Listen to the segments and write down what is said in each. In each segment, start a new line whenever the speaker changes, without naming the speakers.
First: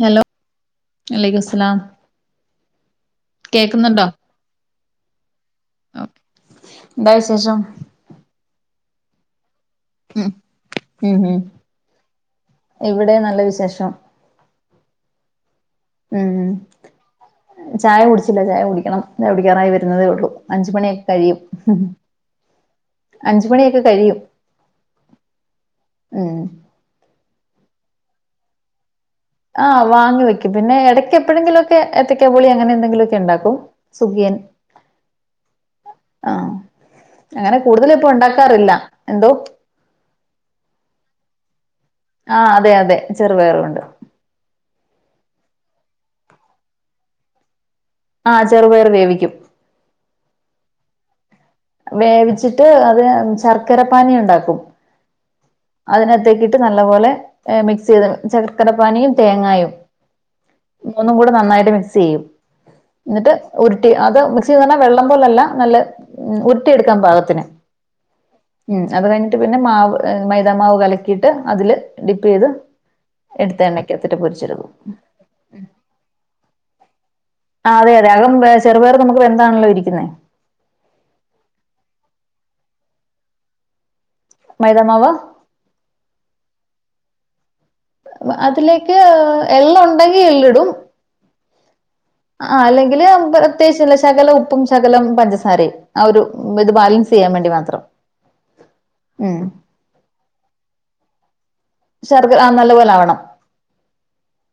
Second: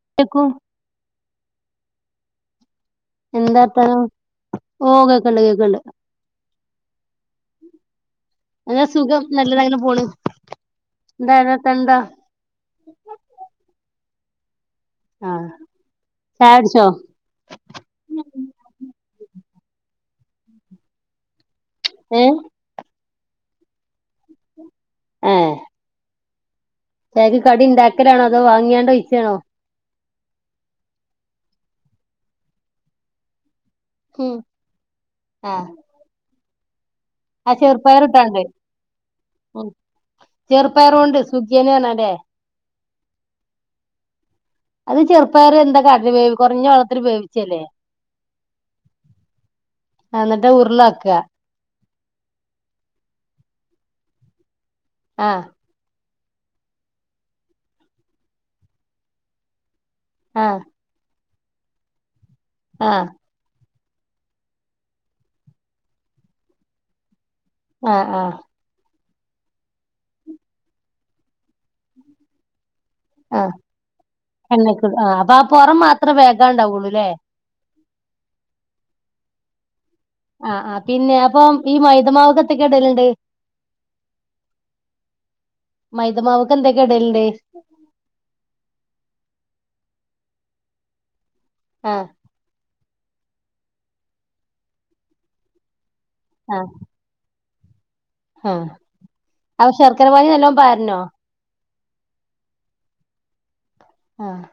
Hello
കേക്കും
വലൈകുസ്സ സ്സലാം
എന്താ ർത്താനം ഓ കേക്ണ്ട് കേക്ണ്ട്
എന്താ വിശേഷം
ഏ സുഖം നല്ലതാ [unintelligible]
ഉം ഉം ഉം
എന്താ
ഇവിടെ നല്ല വിശേഷം
ആഹ്
ഉം
ചായ കുടിച്ചോ
ചായ കുടിച്ചില്ല ചായ കുടിക്കണം ചായ കുടി ക്ക്യാറായി വരുന്നതേ ഒള്ളൂ അഞ്ചു മണിയൊക്കെ കഴിയും ഹു ഹും
ഏഹ്
അഞ്ചുമണിയൊക്കെ കഴിയും
ഏഹ്
ഉം
ചായക്ക് കടി ഇണ്ടാക്കലാണോ അതോ വാങ്ങിയാണ്ടോ ക്യാണോ
ആഹ് വാങ്ങി വെക്കും പിന്നെ എടക്ക് എപ്പോഴെങ്കിലോക്കെ എത്തക്കാ പുളി അങ്ങനെ എന്തെങ്കിലു ഒക്കെ ഉണ്ടാക്കും
ഹം
സുഖിയൻ
ആഹ്
ആ
ആ
അങ്ങനെ
ചെറുപ്പയർ
കൂടുതലിപ്പം
ഇട്ടാണ്ട്
ഉണ്ടാക്കാറില്ല എന്തോ
ഉം ചെറുപ്പയറോണ്ട് സുഖിയന് പർഞ്ഞാ
ആഹ് അതെ അതെ ചെറുപയറോണ്ട്
അത് ചെറുപ്പയർ എന്താ കാട്ടല് വേ കുറഞ്ഞ വെളത്തില് വേവിച്ചല്ലേ
ആഹ് ചെറുപയർ വേവിക്കും
ക്കാ
വേവിച്ചിട്ട് അത് ശർക്കര പാനി ഉണ്ടാക്കും
ആഹ്
അതിനത്തേക്കിട്ട് നല്ലപോലെ മിക്സ് ചെയ്ത് ശർക്കര പാനിയും തേങ്ങായും
ആഹ്
മൂന്നും കൂടെ നന്നായിട്ട് മിക്സ് ചെയ്യും
ആഹ്
എന്നിട്ട് ഉര് ട്ടി അത് മിക്സ യ്യും പറഞ്ഞാൽ വെള്ളം പോലല്ല നല്ല ഉരുട്ടിയെടുക്കാൻ പാകത്തിന്
ആഹ് ആഹ്
ഉം അത് കഴിഞ്ഞിട്ട് പിന്നെ മാവ് എ മൈദാമാവ് കലക്കിയിട്ട് അതില് ഡിപ്പ് ചെയ്ത്
ആഹ്
എടുത്ത് എണ്ണക്കകത്തിട്ട് പൊരിചെടുക്കും
എണ്ണക്കിടും ആഹ് അപ്പൊ ആ
ഉം
പുറം മാത്രം വേകാണ്ടാവുള്ളൂല്ലേ
ആ അതെ അതെ അകം ചെറുപയർ നമുക്ക് വെ അതാണല്ലോ ഇരിക്കുന്നേ
ആ ആ പിന്നെ അപ്പം ഈ മൈദമാവ്ക്കത്തൊക്കെ ഇടലണ്ട്.
മൈദാമാവ്
മൈദ മാവ് ക്എന്തോകെ വേൽ ഡേ
അതിലേക്ക് എള്ള്ഉണ്ടെങ്കി എള്ളിടും.
ആഹ്
ആ അല്ലെ തില് പ്രത്യേശ് ശകലം ഉപ്പും ശകലം പഞ്ചസാരയും, ആ ഒരു ഇത് ബാലൻസ് ചെയ്യാൻ വേണ്ടി മാ ത്രം
ആ അശർക്കര പാനി പാരണോ
ശർക്ക ആഹ നല്ല പോലെ ആവണം
ആഹ്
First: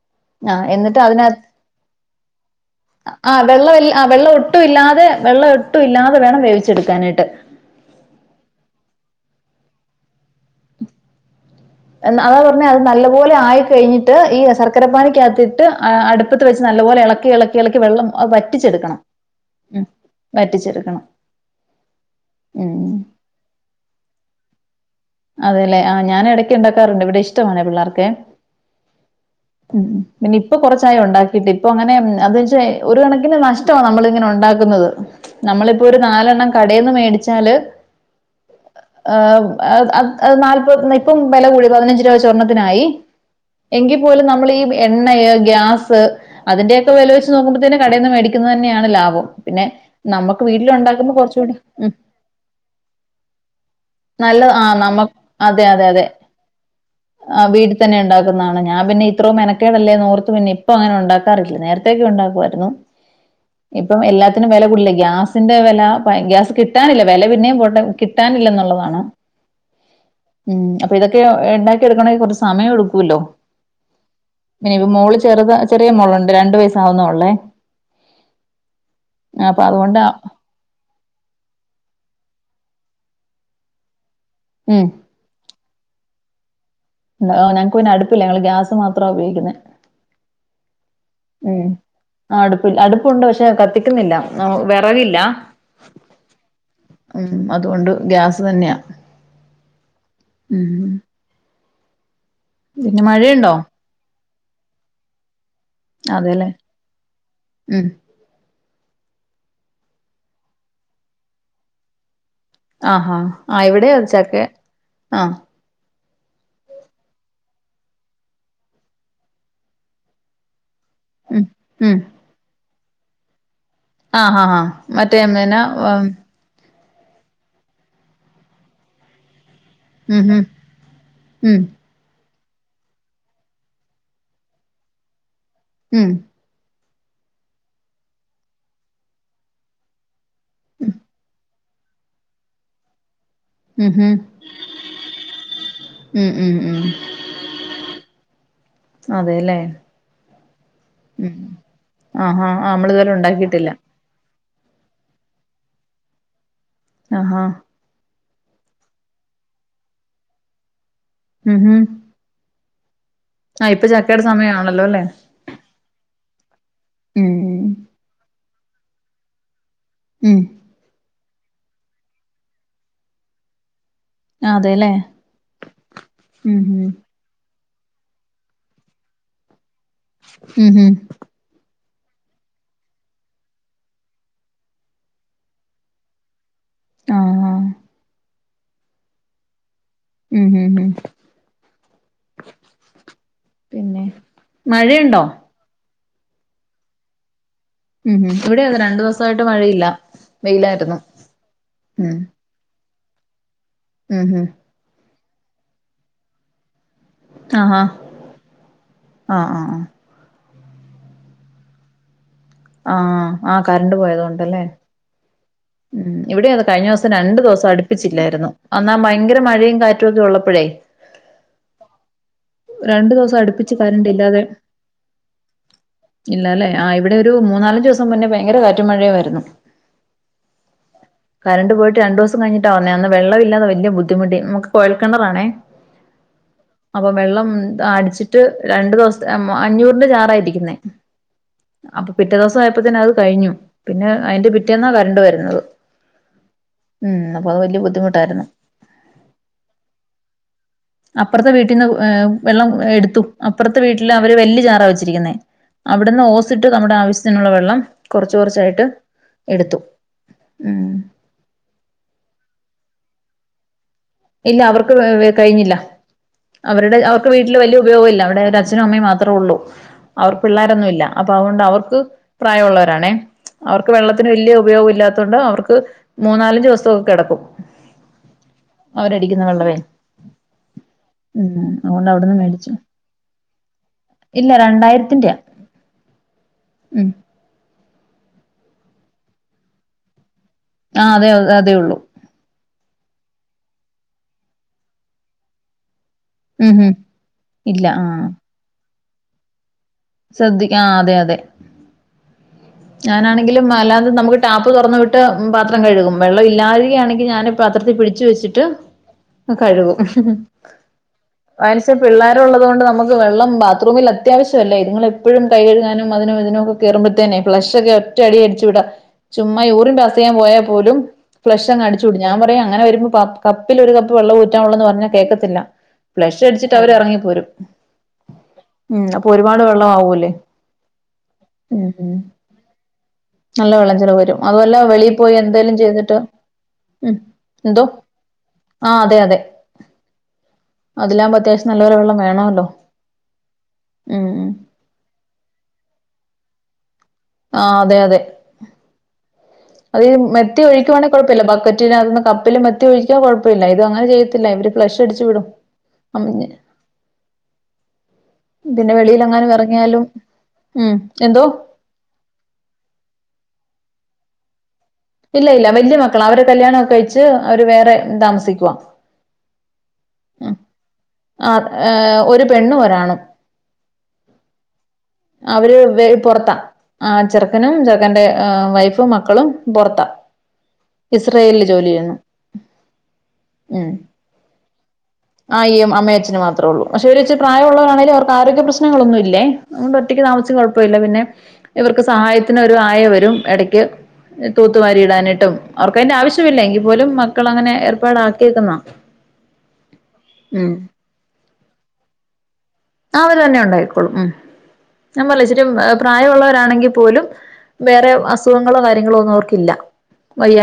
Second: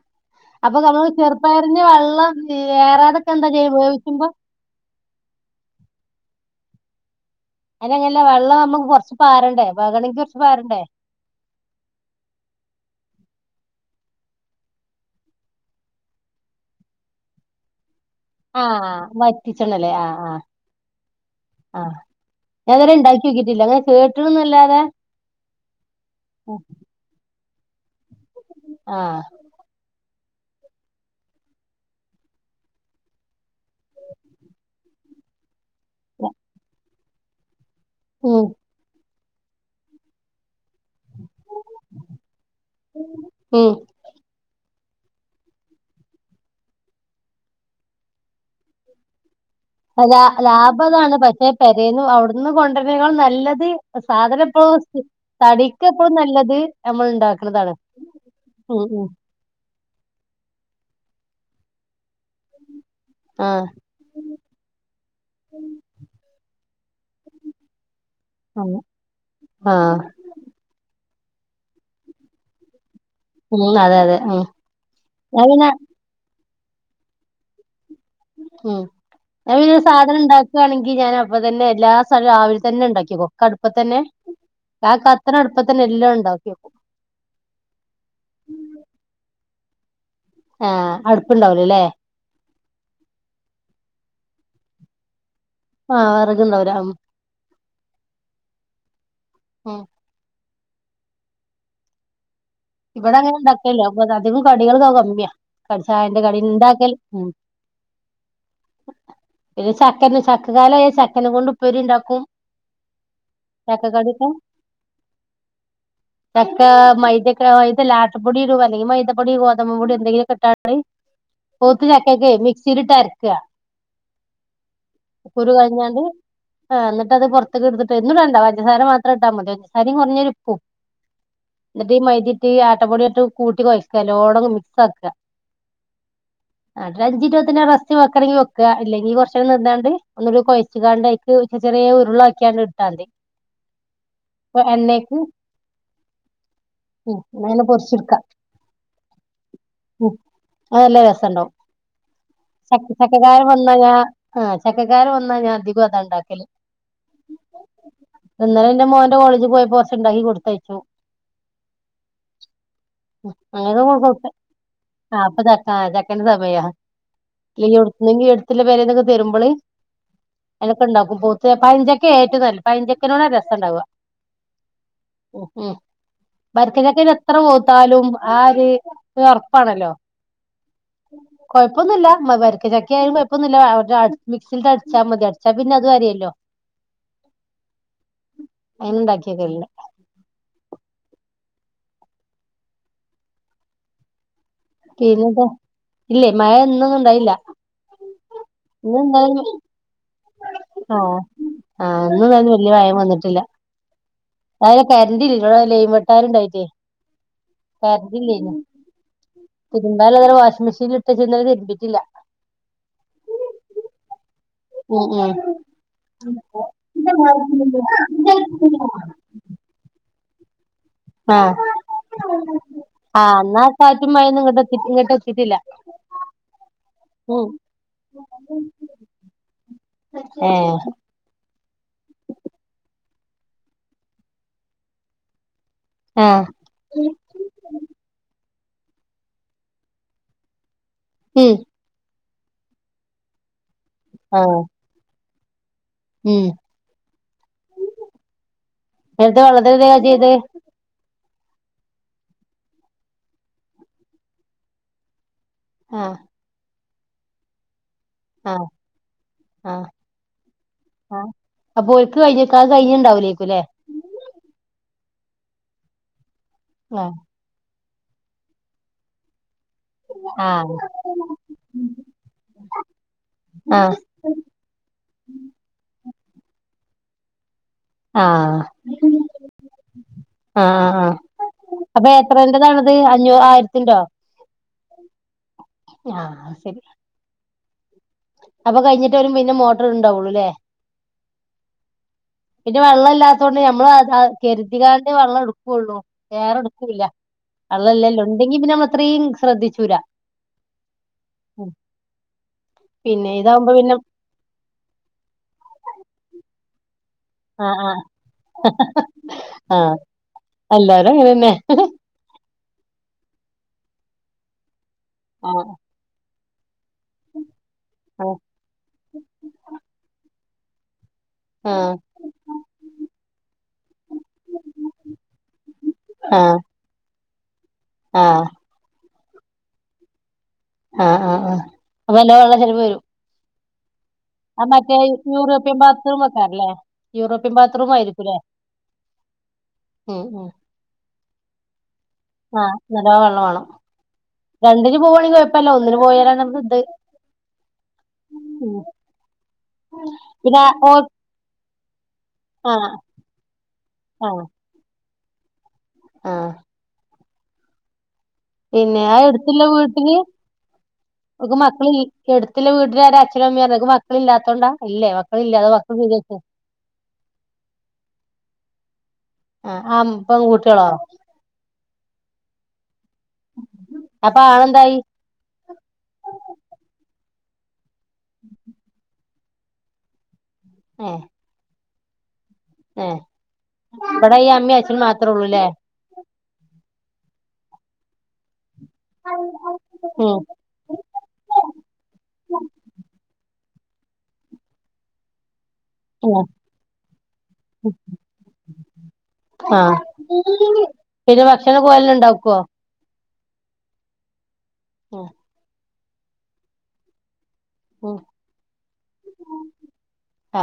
ആ
അപ്പൊ
എന്നിട്ട്
നമ്മള്
അതിന
ചെറുപ്പയറിന് വെള്ളം ഏറാതൊക്കെ
ആ
എന്താ
വെള്ള
ചെയ്യ വേവിക്കുമ്പോ
വെള്ളം ഒട്ടും ഇല്ലാതെ വെള്ളം ഒട്ടും ഇല്ലാതെ വേണം വേവിച്ചു എടുക്കാനായിട്ട്
അനങ്ങനല്ല വള്ളം നമ്മുക്ക് കൊറച്ചു പാറണ്ടേ വേകണെങ്കി കൊറച്ചു പാറണ്ടേ
അതാ പറഞ്ഞ അത് നല്ലപോലെ ആയി കഴിഞ്ഞിട്ട് ഈ ശർക്കരപ്പാനിക്ക അകത്തിട്ട് അടുപ്പത്ത് വെച്ച് നല്ല പോലെ ഇളക്കി ഇളക്കി ഇളക്കി വെള്ളം അത്
ആ
വറ്റിച്ചെടുക്കണം ഉം
വറ്റിച്ചിട്ടുണ്ടല്ലേ ആഹ ആഹ
വറ്റിച്ചെടുക്കണം
ആഹ ഞാൻ അങ്ങനെ
ഉം
ഇണ്ടാക്കി നോക്കിട്ടില്ല. അങ്ങനെ കേകണ് അല്ലതെ
അതല്ലേ ഞാൻ ഇടക്ക് ഉണ്ടാക്കാറുണ്ട് ഇവിടെ ഇഷ് ട്ടോനെ പിള്ളേർക്കെ
ആഹ
നിപ്പ കുറച്ചായി ഉണ്ടാക്കിട്ട് ഇപ്പോ അങ്ങനെ അന്നൊച്ച ഒരു കണക്കിന് നഷ്‌ടമാണ് നമ്മള് ഇങ്ങനെ ഉണ്ടാക്കുന്നത് നമ്മള് ഇപ്പോരു നാലെണ്ണം കടേന്ന് മേടിച്ചാ ചാല്
ഉം
[unintelligible] അയ് അയ് നാല്പത് [unintelligible] ഇപ്പം ഇപ്പം വില കൂടി പതിനഞ്ചിരൂപാ വെച്ച് ഒരണ്ണത്തിനായി
ഉം
എങ്കിപോലും നമ്മളി എണ്ണയ് ഗ്യാസ് അതിൻ്റെക്ക വിലവെച്ചു നോക്കുമ്പോ തന്നെ കടയിന്ന് മേടിക്കുന്നത് തന്നയാണ് ലാഭം പിന്നെ
ലാ
നമുക്ക് വീട്ടിൽ
ലാഭ
ഉണ്ടാക്കുമ്പോ
അതാണ് പശെ
കുറച്ചുകൂടി ഉം
പെരെന്ന് അവിടെന്ന് കൊണ്ടുരു നല്ലത്
നല്ലത് ആ
സാധനിപ്പോ
നമ്മ
[unintelligible]
അതെ അതെ അതെ ആ
ഇണ്ടാക്കണതാണ്
വീട്ടിൽ തന്നെ ഇണ്ടാക്കുന്നയാണ് ഞാൻ
ഉം
പിന്നെ
ഉം
ഇത്രോം മെനകേടല്ലേ ഓർത്ത് പിന്നെ ഇപ്പോ ഞാൻ ഉണ്ടാകാറില്ല നേരത്തെക്കെ ഉണ്ടാക്കുവായിരുന്നു
ആഹ്
ഇപ്പം എല്ലാത്തിനും വില കൂടിയില്ലേ ഗ്യാസിൻ്റെ വില പയ ഗ്യാസ് കി കിട്ടാനില്ല വില പിന്നെയും കൊണ്ട കിട്ടാനില്ലന്നുള്ളതാണ്
ആഹ
ഇതെക്കെ ഇണ്ടാക്കി എടുകണമെങ്കിൽ കുറച്ച് സമയമെടു
ഉം അതെ അതെ ഉം
ഇനിപ്പം മോള്
ഞാൻ
ചെറുതാ
പിന്നെ
ചെറിയ മോളാ രണ്ട് വയസ [unintelligible]
ഉം
അതുകൊണ്ട്
സാധനം ഉണ്ടാകാണെങ്കിൽ ഇപ്പതന്നെ എല്ലാം സലം രാവിലെ തന്നെ ഇണ്ടാക്കി ഒക്കെ അടുപ്പ തന്നെ
ഉം
[unintelligible]
ഞങ്ങക്ക് പിന്നെ അടുപ്പില്ല ഞങ്ങള് ഗ്യാസ് മാത്രാ ഉപയോഗിക്കുന്നെ
ആഹ
ഉം ആഹ അടുപ്പില്ല അടുപ്പൊണ്ട് പക്ഷെ കത്തിക്കുന്നില്ല ആ വിറവില്ല
ആഹ് വിറകുണ്ടാവൂല
ഉം അതുകൊണ്ട് ഗ്യാസ് തന്നെയാ
ഉം
ഉം പിന്നെ
ഇവിടൊങ്ങ
മഴയുണ്ടോ
ഉണ്ടാക്കല്ലത അതും കടികൾക കമ്മിയാ കടിച്ച അന്റെ കള
അതെല്ലേ
ഇണ്ടാക്കല് ഉ
ഉം
പിന്നെ ചക്കന് ചക്ക കാല ചക്കന കൊണ്ട് ഉപ്പേരി ഉണ്ടാക്കും
ആഹാ ആ് ഇവിടെ
ചക്കക്കടിയൊക്കെ
ചക്കെ ആഹ
ചക്ക മൈദക്ക് ആഹ ഇത്ാുപൊടിടും അല്ലെങ്ക മൈതപ്പൊടി അല്ലെങ്കിൽ ഗോതമ്പു പൊടി എന്തെങ്കില്ക്കുണ്ടാകും
ഉം
മൂത്ത ചക്കക്കെ മ ഇരുട്ടാരിക്ക
ആഹ് ആഹ് ആഹാ മറ്റേ എമേനാ
ആ എന്നിട്ട്ത് പുറത്തേക്ക് എടുത്തിട്ട് എന്നന്നട്ടണ്ട പഞ്ചസാര മാത്രം ഇട്ടാൽ മതി. ം
ഉം
കുറഞ്ഞൊരുപ്പും
ഉം
എന്നിട്ട് ഈ മൈ ഇനി ത്തിരിഈ ആട്ടപ്പൊടിട്ട് കൂട്ടി കൊഴയ്ക്കല്ലോടങ് നല്ലോണം മിക്സ് ആക്കുക
ഉം
എന്നിട്ട് അഞ്ചിരുപത് റസ്റ്റ് വെക്കണോങ്കി വെക്കുക ഇല്ലെങ്കിൽ കുറച്ച് നേരം നിന്നോണ്ട് ഒന്നരു കൊഴച്ചുകാണ്ടയ്ക്ക് ചെറിയ ഉരുളയാക്കിയാണ്ട് ഇട്ടാ മതി
ഉം ഉം ഉം ഉം ഉം
ഉ അങ്ങനെ തന്നെ പൊരിച്ചെടുക്കാം
അതെല്ലേ
ഉ നല്ലാ
ഉം
രസുണ്ടാവും
ആഹാ നമ്മള്
ശക്തി
ഇതുവരെ
[unintelligible] താര
ഉണ്ടാക്കിയിട്ടില്ല
നല്ലതാ ആഹ് ചക്ക കാലംവന്നാ ഞാൻ അധികം അതാ ഉണ്ടാക്കല്
ആഹഹാ
ഇന്നലെ എന്റെ മോന്റെ കോളേജിൽ പോയപ്പോൾ കുറച്ചുണ്ടാക്കി കൊടുത്തയച്ചു
ഉം ഹം
അങ്ങനെ കൊടുത്തേ
സമയമാണല്ലോ അല്ലേ
അപ്പചക്കാ എന്താ പയ്യാ
ഉം
[unintelligible] വല്യ പെരേന്ന് ഒക്കെ തരുമ്പള്
ഉം
അനക്ക്ഉണ്ടാക്കും ബോ പഴം ചക്കയാഏറ്റവും നല്ലത് പഴംചക്കയോടാണ് ഏറ്റവും രസം ഉണ്ടാവുക
അതെല്ലേ
ഉ ഉ
ഉം
വരിക്ക
ഉം
ചക്കെ ടെ അത്ര വേവ് വർത്താലും ആര് [unintelligible] പ്പാണല്ലോ
ഉം ഉം
കൊയ്പ്പ പ്പൊന്നൂല്ല മ വരിക്ക ചക്കയാലും കൊയപ്പൊന്നൂല്ല അ അട് മിക്സിലിട്ട് അടിച്ചാ മതി അടിച്ചാ പിന്നെ അത് അരയല്ലോ
ആ ആ
എന്താക്കിക്കേല്ല
ഉം മ് മ് പിന്നെ മഴയുണ്ടോ
പിന്നെന്താ ഇല്ലേ മഴ ഇന്ന് ന്നും ഉണ്ടായില്ല
ഉം ഇവിടെ അതെ രണ്ടു
ഇന്ന്
ദിവസായിട്ട്
എന്തായാലും
മഴയില്ല വെയിലായിരുന്നു
ആഹ്
മ്
ട്ടില്ല അയിനെ കരണ്ടില്ല ങ്ങളെ ലെയിൻ വെട്ടാനുണ്ടായിട്ടെ
ആഹാ
കരണ്ടില്ലായിരുന്നു
ആഹ് ആഹ്
തിരുമ്പാനുള്ള ത് ഇന്നലെ വാഷിംഗ് മെഷീനിൽ ഇട്ടേച്ച് ഇന്നലെ തിരുമ്പിട്ടില്ല
ആ ആ ആ കറണ്ട് പോയതോണ്ട്
ഉം ഉം
ഉം ഇവിടെ അതെ കഴിഞ്ഞ ദിവസം രണ്ടു ദിവസം അടുപ്പിച്ചില്ലായിരുന്നു അന്നാ ഭയങ്കര മഴയും കാറ്റും കൊതു ഉള്ളപ്പോഴേ
ആഹ്
രണ്ടു
ആഹ്
ദിവസം
എന്നാ
അടുപ്പിച്ചു
കാറ്റും മഴയൊന്നും
കരണ്ടില്ലാതെ
ഇങ്ങോട്ട് എത്തി ഇങ്ങോട്ട് എത്തിയിട്ടില്ല
ഇല്ലാലേ ആ ഇവിടെ ഒരു
ഉം
മൂന്നാലഞ്ചു ദിവസം മുന്നേ ഭയങ്കര കാറ്റും മഴയുമായിരുന്നു
ഏഹ്
കറണ്ട് പോയിട്ട് രണ്ടു ദിവസം കഴിഞ്ഞിട്ടാ വന്നേ ന്ന വെള്ളമില്ലാതെ വല്ല്യ ബുദ്ധിമുടട്ടി നമുക്ക് കൊയൽക്കെണറാണേ
ആഹ്
അപ്പൊ വെള്ളം അടിച്ചിട്ട് രണ്ടു ദിവസത്തെ മ്മ് അഞ്ഞൂറിന്റെ ജാറായിരിക്കുന്നേ
ഹും
അപ്പൊ പിറ്റേ ദിവസ ആയപ്പോ തന്നെ അത് കഴിഞ്ഞു പിന്നെ അതിന്റെ
ആഹ്
പിറ്റേന്നാ കരണ്ട് വര വരുന്നത്
ഉം
ഉം അപ്പൊ അത് വലിയ ബുദ്ധിമുട്ടായിരുന്നു
നേരത്തെ വെള്ളത്തിന് എന്താ ചെയ്തത്
അപ്പുറത്തെ വീട്ടീന്ന് എ വെള്ളം എടുത്തു അപ്പുറത്തെ വീട്ടില് അവര് വല്ല്യ ജാറ വെച്ചിരിക്കുന്നേ
ആഹ്
അവിടുന്ന് ഓസിട്ട് നമ്മുടെ ആവശ്യത്തിനുള്ള വെള്ളം കുറച്ച് കുറച്ചായിട്ട് എടുത്തു ഉം
ആ അപ്പൊ ഓല്ക്ക് കയിണ്ടാവൂലെ കുലെ
ഇല്ല അവർക്ക് കഴിഞ്ഞില്ല അവരുടെ
ആഹ്
അവർക്ക് വീട്ടില് വലിയ ഉപയോഗംമല്ല അവിടെ ഒരു അച്നും അമ്മയും മാത്രേ ഉള്ളൂ അവർ
ആഹ്
പിള്ളോരൊന്നുമ ഇല്ല അപ്പൊ അതുകൊണ്ട് അവർക്ക് പ്രായമുള്ളവരണേ അവർക്ക്
ആഹ്
വെള്ളത്തിന് വലിയ ഉപയോഗം ഇല്ലാത്ത കൊണ്ട് അവർക്ക് മൂന്നാലും ദിവസൊക്കെ കിടക്കും
ആ
അവരടിക്കുന്ന വെള്ളവേ
ആ ആ
ഉം
അപ്പൊ
അതുകൊണ്ട് അവിടുന്ന് മേടിച്ചു
എത്രേണ്ടതാണത് അഞ്ഞൂ ആയിരത്തിന്റോ
ഇല്ല രണ്ടായിരത്തിന്റെയാ
ആ ശരി
ഉം
അപ്പൊ കഴിഞ്ഞിട്ട വരും പിന്നെ മോട്ടർ ഉണ്ടാവുള്ളു അല്ലേ
ആ അതെ അതേ ഉള്ളൂ
പിന്നെ വെള്ളം ഇല്ലാത്ത കൊണ്ട് നമ്മൾ അത് കെരുതി കാണ്ട് വെള്ളം എടുക്കുകയുള്ളൂ
ഉം ഉം
ഏറെടുക്കൂല്ല
ഇല്ല
വള്ളം
ആ
ഇല്ലല്ലാം ഉണ്ടെങ്കി പിന്നെമ്മ അതൃ ശ്രദ്ധിച്ചു
ശ്രദ്ധിക്ക ആ അതെ അതെ
പിന്നെ
ഞാനാണെങ്കിലും
ഇതാവുമ്പോ പിന്നെ
അല്ലാതെ നമുക്ക് ടാപ്പ് തുറന്നു വിട്ട് പാത്രം കഴുകും വെള്ളം ഇല്ലാതെ ക്കെയാണെങ്കിൽ
ആഹ്
പാത്രത്തിൽ
ആഹ്
പിടിച്ചുവെച്ച്ട്ട്
ആഹ്
കഴുകും.
എല്ലാരും അങ്ങനെന്നെ
അതിനുശേഷം പിള്ളേർ ഉള്ളതു കൊണ്ട് നമുക്ക് വെള്ളം ബാത്റൂമിൽ അത്യാവശ്യല്ലേ ങ്ങള എപ്പോഴും കൈ
ആഹ്
കഴുകാനും അതിനോ ഇതിനോ കേയറുമ്പഴത്തേെ ഫ്ലഷ് ഒക്കെ ഒറ്റ
ആഹ്
അടി അടിച്ചു വിടാ ചുമ്മാ പാസ് യ്യാൻ പോയ പോലും ഫ്ലഷ്
ആഹ്
അങ് അടിച്ചുൂടും ഞാൻ പറ അങ്ങനെ വരുമ്പോ കപ്പില് ഒരു കപ്പ് വെള്ളം ഊറ്റാവുള്ള എന്ന് പറഞ്ഞാ കേൾക്കത്തില്ല
ആഹ്
ഫ്ലഷ്ടിച്ചട്ട് അവർ ഇറങ്ങിപ്പോരും
ആഹ്
ഉം പോരും ഒരുപാട് വെള്ളം ആവൂല്ലേ
ആഹ് ആ ആഹ് അപ്പൊ നല്ലോം വെള്ള ചെലവ് വരും
നല്ല വെള്ളച്ചെലവ് വരും
ആ
അതല്ല
മറ്റേ
വെളിൽ പോയി എന്തേലും
യൂറോപ്യൻ
ചെയ്തിട്ട്
ബാത്റൂം വെക്കാറില്ലേ
ഉം
യൂറോപ്യൻ
എന്തോ
ബാത്റൂം ആയിരിക്കുംല്ലേ
ആ അതെ അതെ
ഉം ഉം
അതിലാവുമ്പോ അത്യാവശ്യം നല്ല വെള്ളം വേണമല്ലോ
ആഹ് നല്ലോം വെള്ളം വേണം
ഉം ഉം
രണ്ടിന് പോ ണ കുഴപ്പമല്ല ഒന്നന് പോയാലാണ് ഇത്
ആ അതെ അതെ അത്
പിന്നെ
മെത്തിയ
ഓ
ഒഴിക്കുവാണങ്കിൽ കുഴപ്പമില്ല ബക്കറ്റിലാ കപ്പിൽ മത്തി
ആഹ്
ഒഴിക്കാ കുഴപ്പമില്ല ഇത് അങ്ങനെ
ആഹ്
ചെയ്യത്തില്ല ഇവര്ക്ലഷ് തിരിച്ചുവിടും [unintelligible]
ആഹ് പിന്നെ ആ എടുത്തുള്ള
ഇറങ്ങിയാലും
വീട്ടില്
ഉം എന്തോ
ഓൾക്ക് മക്കളെ എടുത്തുള്ള വീട്ടില് ആരാ അച്ഛനും അമ്മയുമാണ്. മക്കളെ ഇല്ലാത്തോണ്ടാ.
ഇല്ല ഇല്ല വല്ല്യ മക്കളാ അവരെ കല്യാണയൊക്കെ കഴിച്ച് അവര് വേറെ താമസിക്കുവാ.
ആഹ് ആഹ്
ഉം
പെൺകുട്ടികളോ
ആ ഏർ ഒരു പെണ്ണും ഒരാണും
അപ്പൊ ആളെന്തായി
അവര് വേ പുറത്ത ആ ചെറ [unintelligible] ടെ വൈഫും മ മക്കളും പൊറത്ത ഇസ്രയേലില് ജോലി ചെയ്യുന്നു.
ഉം ഇവിടെ ഈ അമ്മയും അ [unintelligible]
ആയിയും അമ്മയും അച്ഛനും മാത്രേള്ളു. പക്ഷെ ഓര് ഇച്ചിരി പ്രായമുള്ളവരാണേലും അവർക്ക് ആരോഗ്യ പ്ര ശനങ്ങളൊന്നുമില്ലേ അതുകൊണ്ട് ഒറ്റക്ക്
ഉം
താമസിച്ച് കുഴപ്പമില്ല പിന്നെ ഇവർക്ക് സഹായത്തിന് ഒരു ആയ വരും ഇട ക്ക് തൂത്തുവാരി ഇടാനായിട്ടും അവർക്ക് അതിന്റെ
ഉം
ആവശ്യമില്ല എങ്കിൽ പോലും മക്കള് അങ്ങനെ ഏർപ്പാട് ആക്കിയേക്കുന്നാ.
ആഹ് പിന്നെ ഭക്ഷണം [unintelligible] ഉണ്ടാക്കുവോ.
ആ അവര്ന്നെ ഉണ്ടായിക്കോളും ഉം. ഞാൻ മുല്ലശ്ശേരി [unintelligible] പ്രായൊള്ളവരാണെങ്കിൽ പോലും. വേറെ അസുഖങ്ങളോ കാര്യങ്ങളോ ഒന്നും അവർക്കില്ല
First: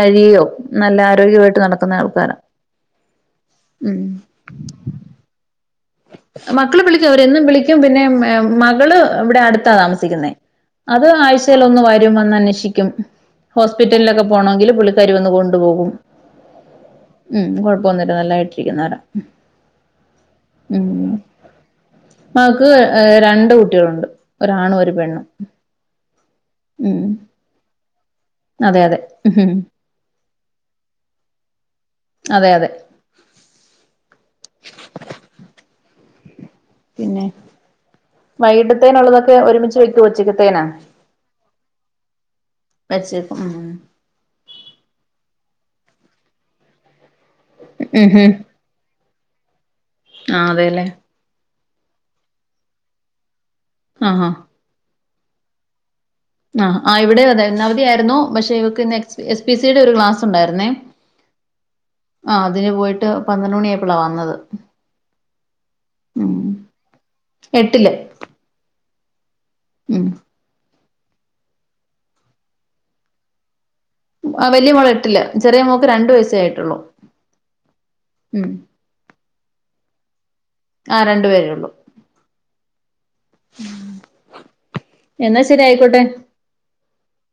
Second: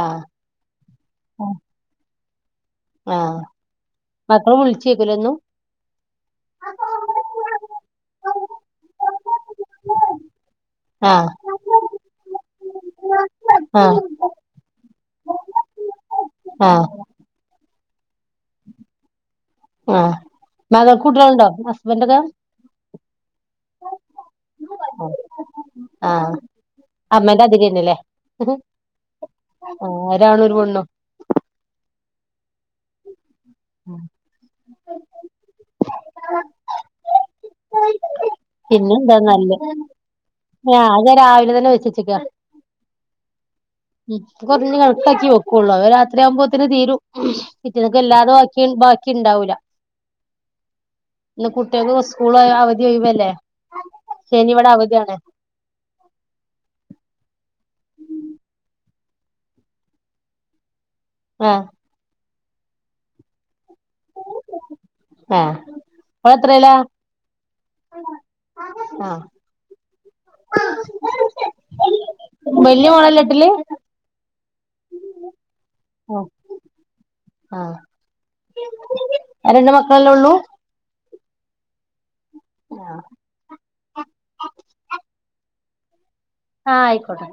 ആഹ്
നല്ല ആരോഗ്യവായിട്ട് നടക്കുന്ന ആൾക്കാര.
ആഹ് മക്ള് വിള് [unintelligible] ക്കുല്ലെന്നും
മക്കള് വിളിക്കും അവരെന്നും വിളിക്കും പിന്നെ മ് മകള് ഇവിടെ അടുത്താ താമസിക്കുന്നേ അത്
ആഹ്
ആഴ്ചയിൽ ഒന്ന് വരും വന്നന്വേഷിക്കും
ആഹ്
ഹോസ്പിറ്റലിലൊക്കെ പോണോങ്കിൽ പുള്ളിക്കാരി വന്ന് കൊണ്ടുപോകും
ആഹ്
ഉം കൊഴ്. പോന്നിട്ട് നല്ലായിട്ടിരിക്ന്ന. [unintelligible]
ആഹ് മകൾക്ക് കുട്ടികളുണ്ടോ ഹസ്ബൻഡക്കെ
മകക്ക് ഏഹ് രണ്ട് കുട്ടികളുണ്ട് ഒരാണും ഒരു പെണ്ണും
ആഹ്
ഉം
അമ്മന്റെ. [unintelligible]
അതെ അതെ
ഒരാണും ഒരു പെണ്ണും
അതെ അതെ. പിന്നെ
പിന്നെന്താ
വൈകിട്ടത്തേനുള്ളതൊക്കെ
നല്ലെ
ഒരുമിച്ച് വെക്കുവോ ഉച്ചക്കത്തേനാ
[unintelligible] രാവിലന്നെ വെച്ചച്ചെക്ക
വെച്ചേക്കും ഉം
[unintelligible] കൊറഞ്ഞ് കണക്കാക്കി വെക് ക്കൊള്ളൂ അവ രാത്രിയാവുമ്പുത്തിന് തീരും. പിറ്റെന്ന്ക്ക് എല്ലാതുവാക്കി ബാക് ക്കിണ്ടാവൂല.
ആ അതെലേ?
ഇന്ന് കുട്ട്യേക്ക് സ്കൂളായ അവധി ഒയിവല്ലേ?
ആഹ്
ശനി ഇവടെ അവധിയാണ്.
ആഹ് ആ ഇവിടെയു അതെ. ഇന്നവധിയാരുന്നു പക്ഷെ ഇവക്കിന്ന് എക്സ് എസ് പി സിയുടെ ഒരു ക്ലാസുണ്ടായിരുന്നേ.
ആഹ്
ആ അതിന് പോയിട്ട് പന്ത്രണ്ടുമണിയായപ് ഇപ്പളാ വന്നത്
ആഹ്
ഉം
ഓള് എത്രയിലാ
എട്ടില്.
ആഹ്
ഉം
വെല്ല്യ മോളല്ലേ എട്ടില്?
ആ വെല്ല്യ മോളേട്ടില്. ചെറിയ മോക്ക് രണ്ട് വയസ്സേ ആയിട്ടുള്ളു
ആഹ്
ഉം.
ക്കളല്ലേ ഒള്ളൂ?
ആ രണ്ടു പേരേ ഒള്ളൂ. എന്നാ ശെ ശെരി ആയിക്കോട്ടെ.
ആ ആയിക്കോട്ടെ.